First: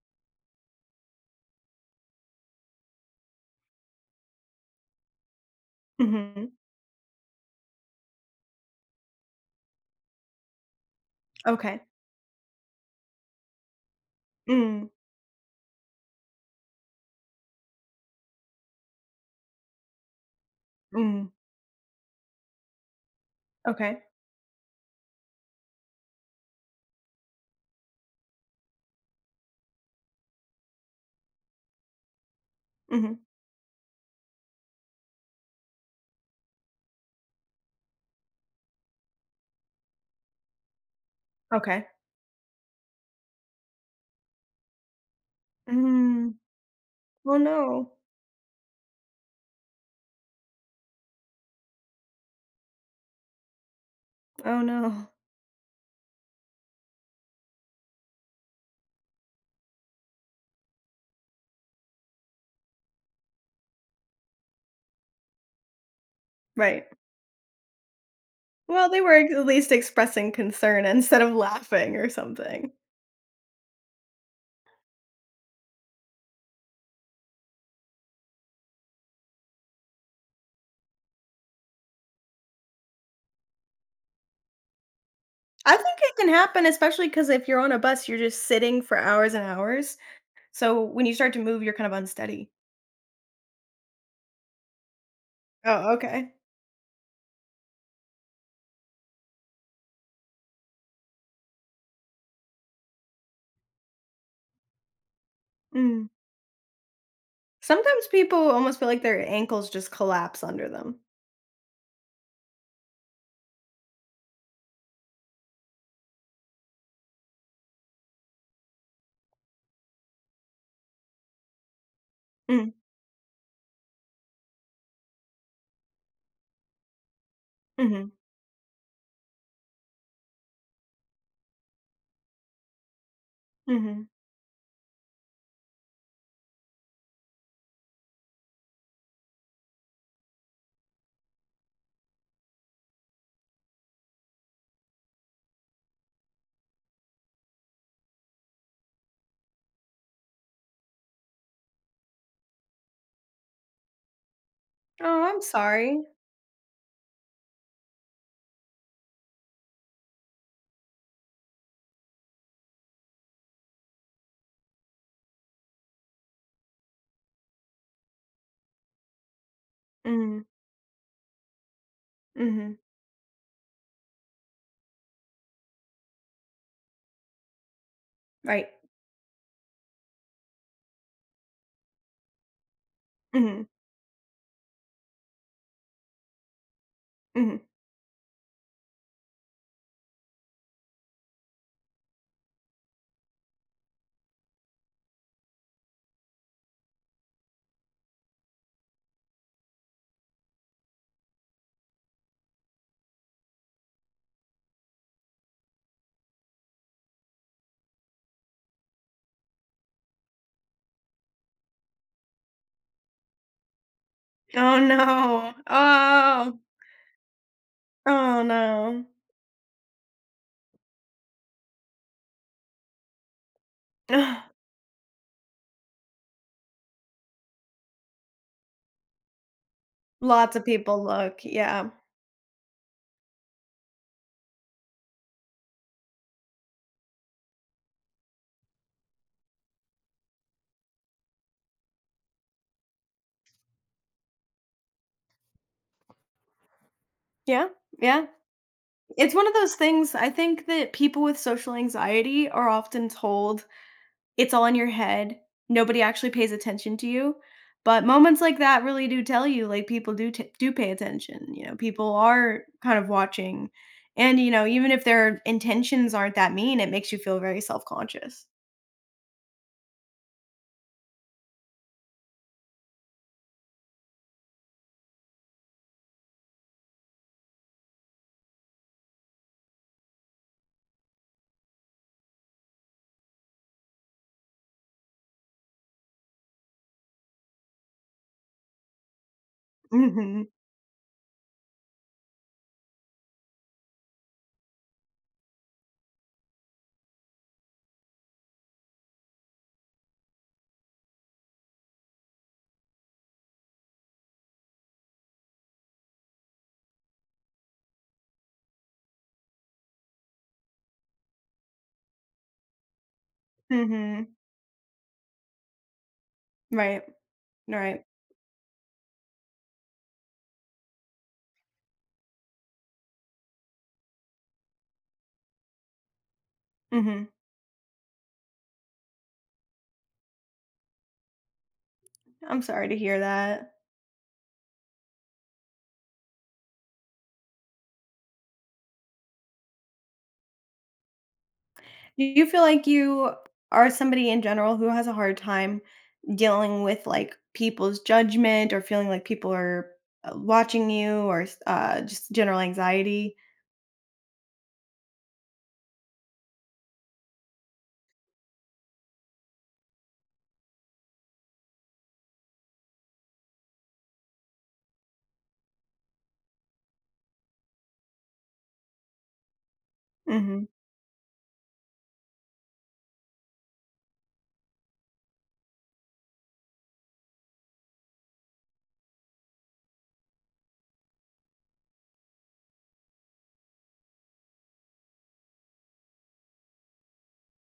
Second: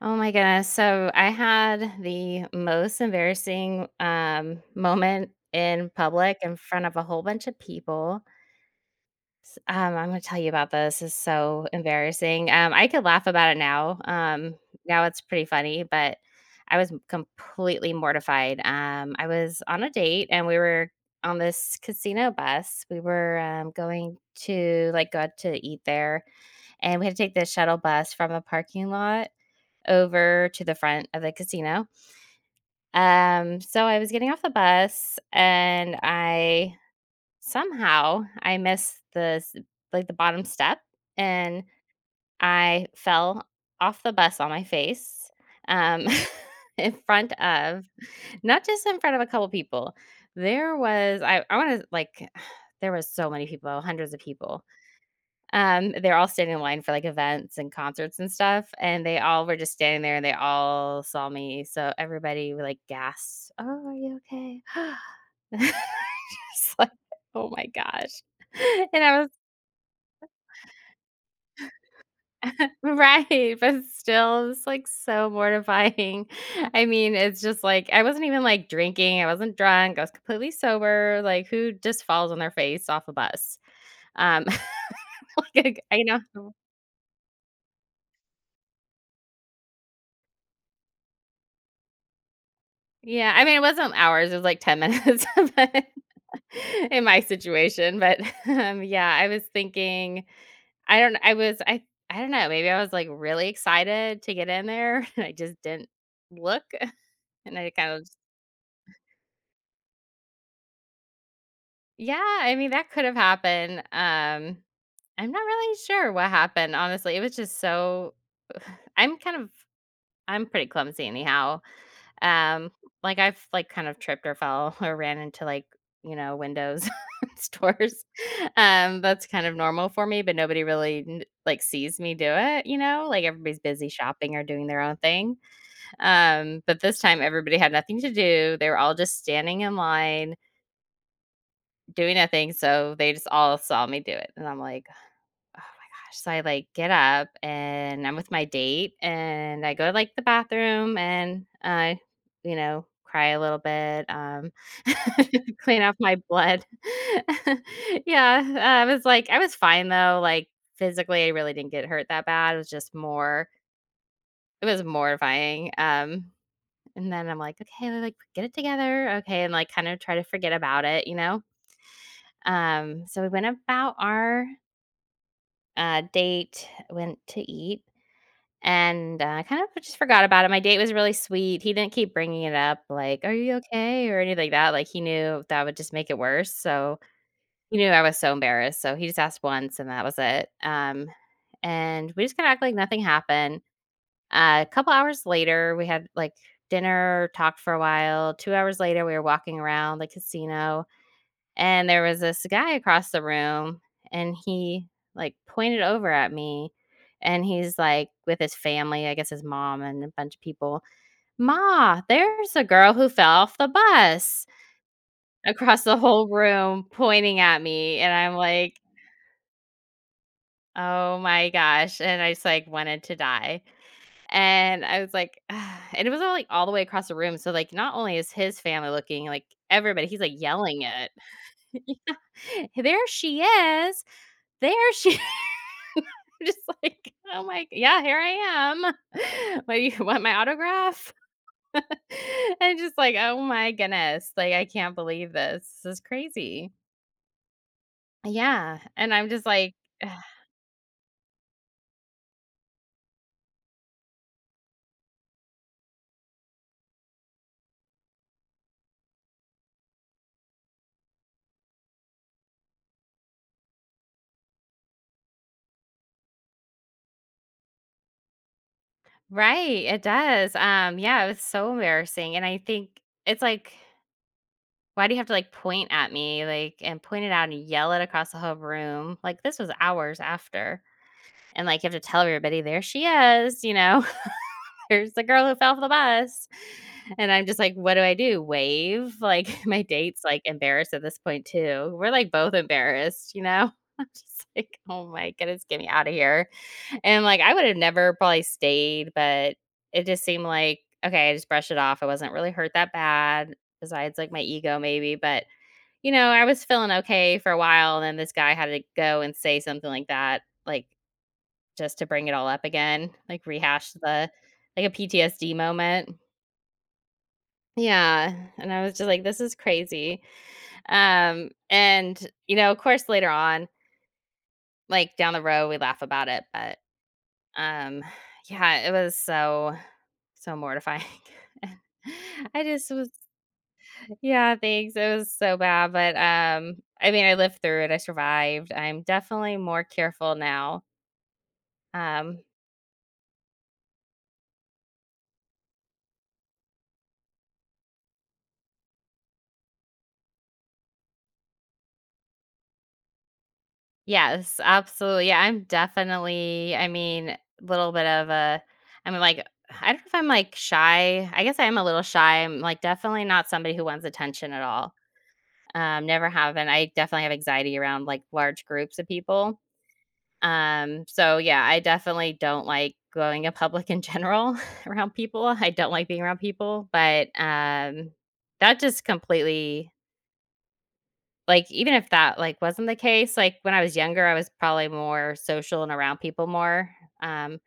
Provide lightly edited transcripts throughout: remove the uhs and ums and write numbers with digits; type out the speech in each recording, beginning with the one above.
Oh my goodness. So I had the most embarrassing moment in public Mhm. in front of a whole bunch of people. I'm going to tell you about this. It's so Okay. embarrassing. I could laugh about it now. Mm, Now it's pretty funny, but I was completely mortified. I was on a date and we were mm, on this casino bus. We were okay. going to like go out to eat there, and we had to take the shuttle bus from a parking lot over to the front of the casino. Mhm. So I was getting off the bus and I somehow I missed the like the bottom step, and Okay. I fell off the bus on my face um, Mm. in Oh, front of no. not just in front of a couple people. There was I want to like there was so many people, hundreds of Oh, people. no. They're all standing in line for, like, events and concerts and stuff, and they all were just standing there, and they all saw me, so everybody were, like, gasped, "Oh, are you okay?" Just Right. like, "Oh my gosh." Well, they And were I was at least expressing concern instead of laughing or something. right, but still, it's, like, so mortifying. I mean, it's just, like, I wasn't even, like, drinking, I wasn't drunk, I was completely sober, like, who just falls on their face off a bus? Um, I like, think I it can know. happen, especially because if you're on a bus, you're just sitting for hours and hours, so when you start to move, you're kind of unsteady. Yeah, I mean, it wasn't hours, it was like 10 minutes, but Oh, okay. in my situation, but, yeah, I was thinking I don't I was I I don't know, maybe I was, like, really excited to get in there, and I just didn't Mm. look, and I kind Sometimes of people almost feel like their ankles just collapse under them. Yeah, I mean, that could have happened, I'm not really sure what happened, honestly, it was just so I'm kind of I'm pretty clumsy anyhow. Um, Mm, like I've like kind of tripped or fell or ran into like, you know, windows stores. mhm, That's kind of normal for me, but nobody really like sees me do it, you know? Like everybody's busy mhm. shopping or doing their own thing. But this time everybody had nothing to do. They were all just standing in line doing nothing, so they just all saw me do it. And I'm like, oh my gosh. So I like get up and I'm with my date and I go to like the bathroom and I, you know, cry a little bit, Oh, I'm clean off sorry. my blood. Yeah. I was like, I was fine though. Like physically, I really didn't get hurt that bad. It was just more, it was mortifying. And then I'm like, okay, like, get it together. Okay. And like kind of try to Mm, forget about it, you know? mhm. So we went about our date, went to eat. Right. And, I kind of just forgot about it. My date was really sweet. He didn't keep bringing it up, like, "Are you Mhm, okay?" or anything like that. Like, he knew that would just make it worse, so mhm. he knew I was so embarrassed, so he just asked once, and that was it. And we just kinda act like nothing happened. A couple hours later, we had, like, dinner, talked for a while. 2 hours later, we were walking around the casino. And there was this guy across the room, and he, like, pointed over at me, and he's, like, with his family, I guess his mom and a bunch of people, "Ma, there's a girl who fell off the bus," Oh, no. across the whole Oh. room pointing at me, and I'm Oh, like, no. "Oh my gosh," and I just, like, wanted to die, Ugh. and I was like, and it was all, like, all the way across the room, so, like, not only is his family looking, like, everybody he's, like, Lots of yelling people it. look, yeah. Yeah. "There she is. There she I'm just like, "Oh my yeah, here I am. What do you want my autograph?" And just like, "Oh my goodness, like, I can't believe this. This is crazy." Yeah, yeah. Yeah, and I'm It's just one of like those ugh, things, I think, that people with social anxiety are often told, "It's all in your head, nobody actually pays attention to you," but moments like that really do tell you, like, people do pay attention, you know, people are kind of watching, and, you know, even if their intentions aren't that mean, it makes you feel very self-conscious. right, it does, yeah, it was so embarrassing, and I think it's like, why do you have to, like, point at me, like, and point it out and yell it across the whole room? Like, this was hours after, and, like, you have to tell everybody, "There she is," you know? Here's the girl who fell off the bus. And I'm just like, what do I do? Wave? Like my date's like Mhm, embarrassed at this point too. We're like both embarrassed, you know? I'm just like, oh my goodness, get me out of here. And like I would have never probably stayed, but it just seemed like, okay, I just brushed it off. I wasn't really hurt that bad, besides like my ego maybe. But you know, I was feeling okay for a while, and then this guy had to go and say something like that. Like just to bring it all up again, like, rehash the mhm. like, a PTSD moment. Right, right. Yeah, and I was just like, "This is crazy." And, you know, of course, later on, like, down the road, we laugh about it, but, Mhm. um, yeah, it was so, so mortifying. And I'm I sorry just to was hear that. yeah, thanks, it was so bad, but, I mean, I lived through it, I survived. I'm definitely more careful now, Do um you feel like you are somebody in general who has a hard time dealing with like people's judgment or feeling like people are watching you or just general anxiety? yes, absolutely. Yeah, I'm definitely I mean, little bit of a I'm like I don't know if I'm like shy. I guess I am a little shy. I'm like definitely not somebody who wants attention at all. Never have, and I definitely have anxiety around like large groups of people. Mhm. So yeah, I definitely don't like going in public in general around people. I don't like being around people, but that just completely like, even if that, like, wasn't the case, like, when I was younger, I was probably more social and around people more, um,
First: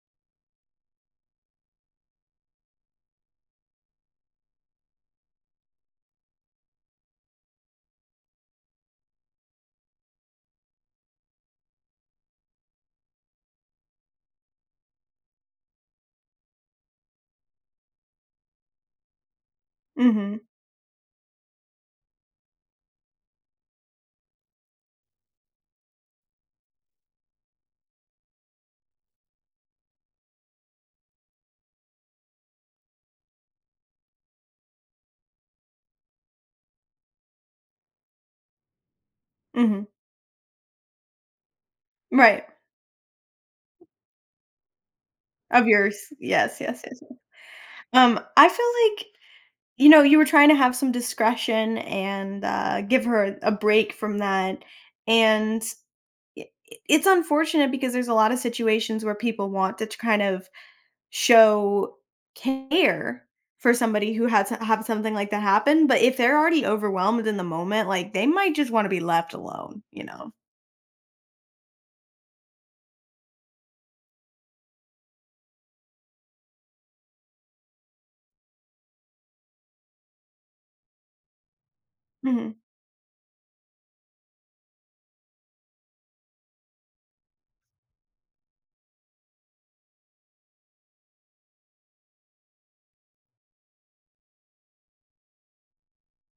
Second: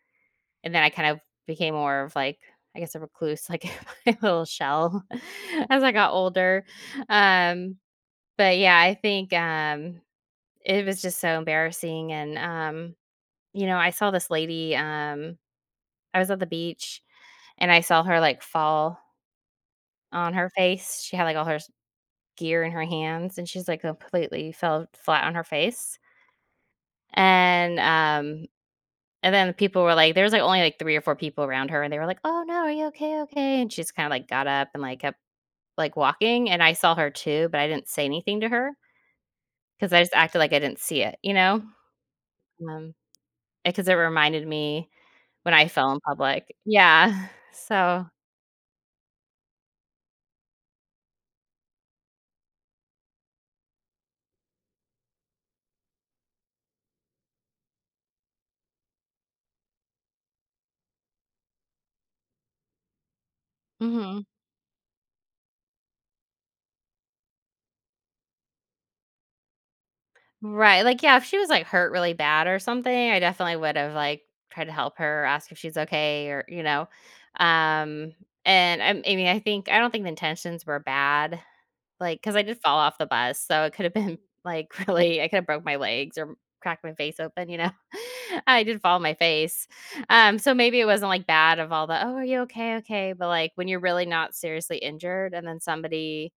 and then I kind of became more of, like, I guess, a recluse, like, my little shell as I got older, um, but, yeah, I think, it was just so embarrassing, and, you know, I saw this lady, I was at the beach, and I saw her, like, fall on Mhm. her face, she had, like, all her s gear in her hands, and she's, like, completely fell flat on her face. And, um, and then people were like there was, like, only, like, 3 or 4 people around her, and they were like, "Oh, no. Are you okay? Okay." And she just kinda, like, got up and, like, kept, like, walking, and I saw her too, but I didn't say anything to her Mhm. because I just acted like I didn't see it, you know? Right. Um, 'Cause it reminded me when Of I fell in yours. public. Yes, yes, yes. Yeah. So I feel like, you know, you were trying to have some discretion and give her a break from that, and i- it's unfortunate because there's a lot of situations where people want to kind of show care for somebody mhm. who has have something like that happen, but if they're already overwhelmed in the moment, like, they might just wanna be left alone, you know? Right, like, yeah, if she was, like, hurt really bad or something, I definitely would have, like, tried to help her, ask if she's okay or you know? Um, and, I mean, I think I don't think the intentions were bad, like because I Mhm. did fall off the bus, so it could have been, like, really I could have broke my legs or cracked my face open, you know? I did fall on my face. So maybe it wasn't, like, bad of all the, "Oh, are you okay? Okay," but, like, when you're really not seriously injured and then somebody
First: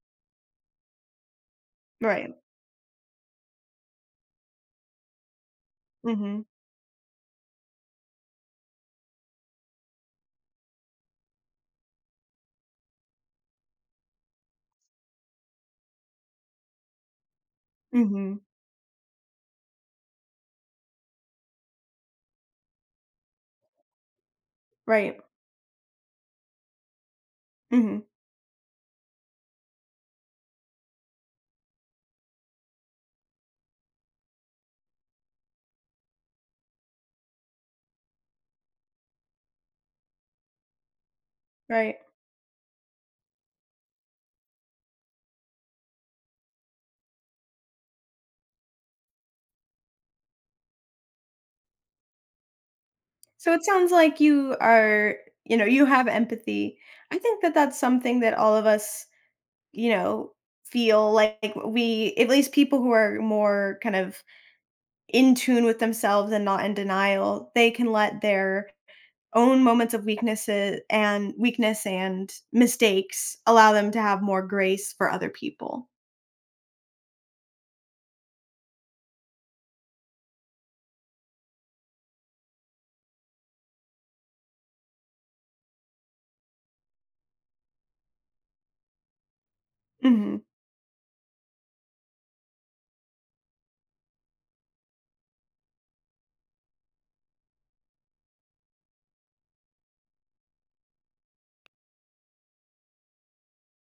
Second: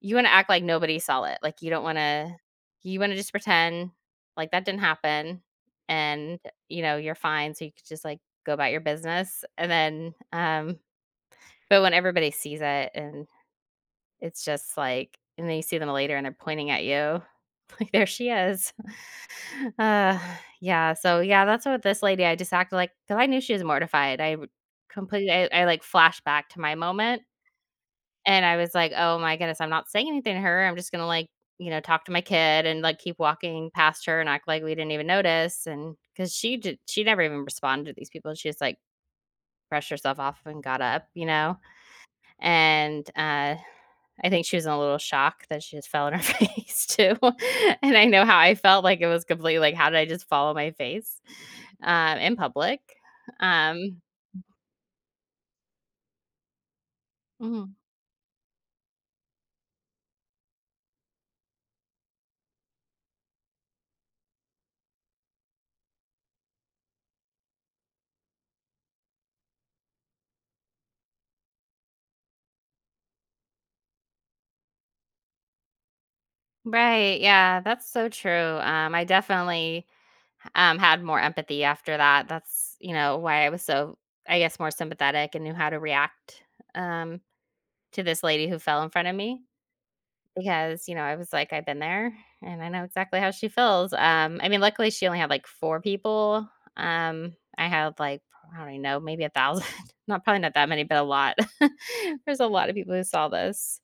you wanna act like nobody saw it, like, you don't Right. wanna you wanna just pretend like that didn't happen and, Mhm. you know, you're fine, so you could just, like, go about your business, and then, but when everybody sees it and it's just like and then you see them later and they're pointing at you, like, "There she Mhm. is." Uh, yeah, so, yeah, that's what this lady I just acted like 'cause I knew she was mortified, Right. completely I, like, flashed back to my moment, Mhm. and I was like, "Oh my goodness, I'm not saying anything to her. I'm just gonna like, you know, talk to my kid and like keep walking past her and act like we didn't even notice." And because she did, she never even responded to these people. She just like brushed herself off and got up, you know. Right. And I think she was in a little shock that she just fell on her face too. And I know how I felt like it was completely like, how did I just fall on my face in public? So it sounds Um, like you are, you know, you have empathy. I think that mhm. that's something that all of us, you know, feel like, we at least people who are more kind of in tune with themselves and not in denial, they can let their own moments of weaknesses and weakness and mistakes allow them to have more grace for other people. Right. Yeah, that's so true. I definitely had more empathy after that. That's, you know, why I was so, I guess, more sympathetic and knew how to react um, to this lady who fell in front of me Mhm. because, you know, I was like, I've been there and I know exactly how she feels. I mean, luckily she only had like 4 people. I had like, I don't even know, maybe 1,000, not probably not that many, but a lot. There's a lot of people who saw this.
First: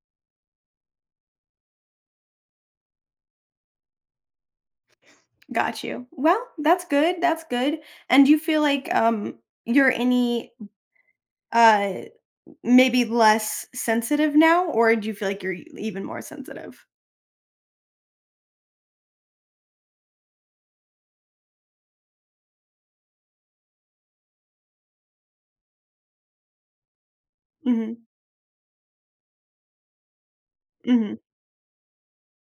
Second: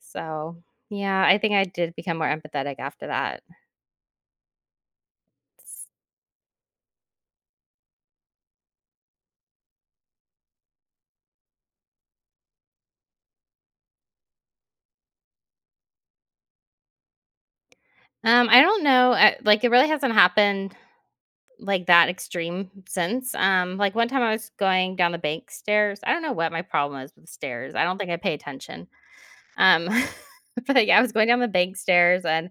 So, yeah, I think I did become more empathetic after that. Got you. Well, that's good, that's good. And do you feel like, you're any, uh, maybe less sensitive now, or do you feel like you're e even more sensitive? I don't know. I, like, it really hasn't happened like that extreme sense. Like one time I was going down the bank stairs. I don't know what my problem is with stairs. I don't Mhm, think I pay attention. Um, but yeah, I was mhm, going down the bank stairs and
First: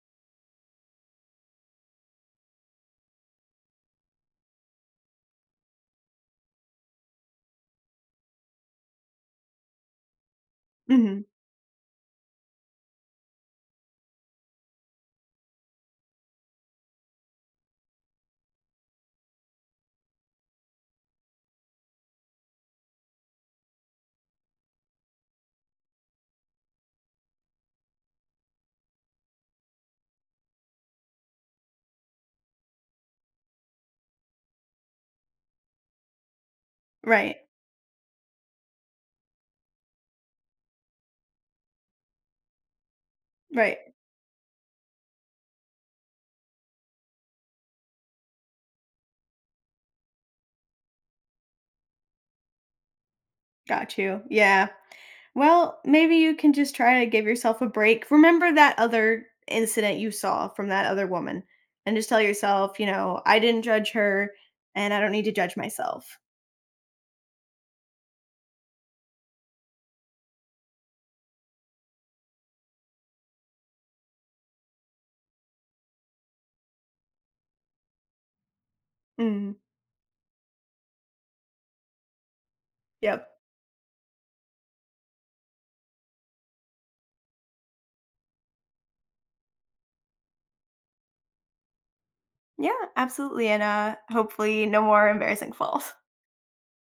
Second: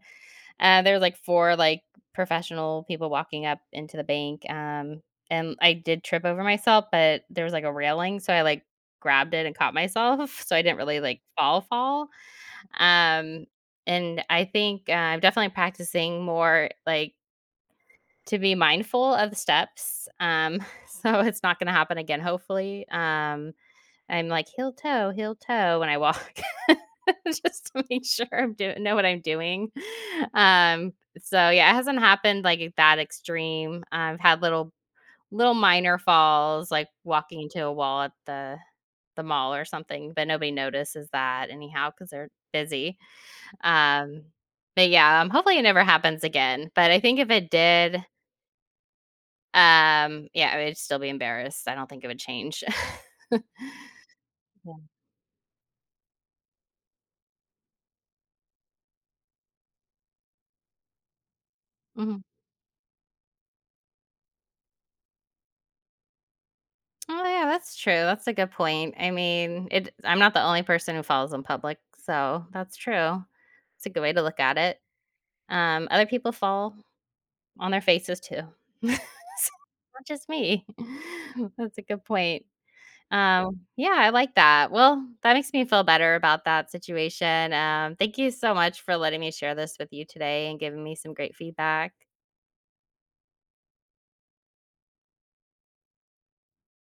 there was like 4 like professional people walking up into the bank. And I did trip over myself, but there was like a railing, so I like grabbed it and caught myself, so I didn't really like mhm. fall fall. Um, and I think I'm definitely practicing more like to be mindful of the steps. So it's not going to happen again, hopefully. I'm like heel toe when I walk, just to make sure I'm doing know what I'm doing. Um, so yeah, it hasn't happened like that extreme. I've had little minor falls, like Right, walking into a wall at the mall or something, but nobody notices that anyhow because they're busy. right. Um, but yeah, hopefully it never happens again. But I think if it did, yeah, I would still be embarrassed. I don't think it would change. Got you, yeah. Yeah. Well, maybe you can just try to give yourself a break. Remember that other incident you saw from that other woman, and just tell Mhm. yourself, you know, I didn't judge her, and I don't need to judge myself. Oh, yeah, that's true. That's a good point. I mean, it I'm not the only person who falls in public, so that's true. It's a good way to look at it. Other people fall on their faces too. So, Mm, not just me. That's a good point. yep. Yeah, I like that. Well, that makes me feel better about that situation. Thank you so much for letting me share this with you today and giving me some great feedback. Yeah, absolutely. And hopefully no more embarrassing falls.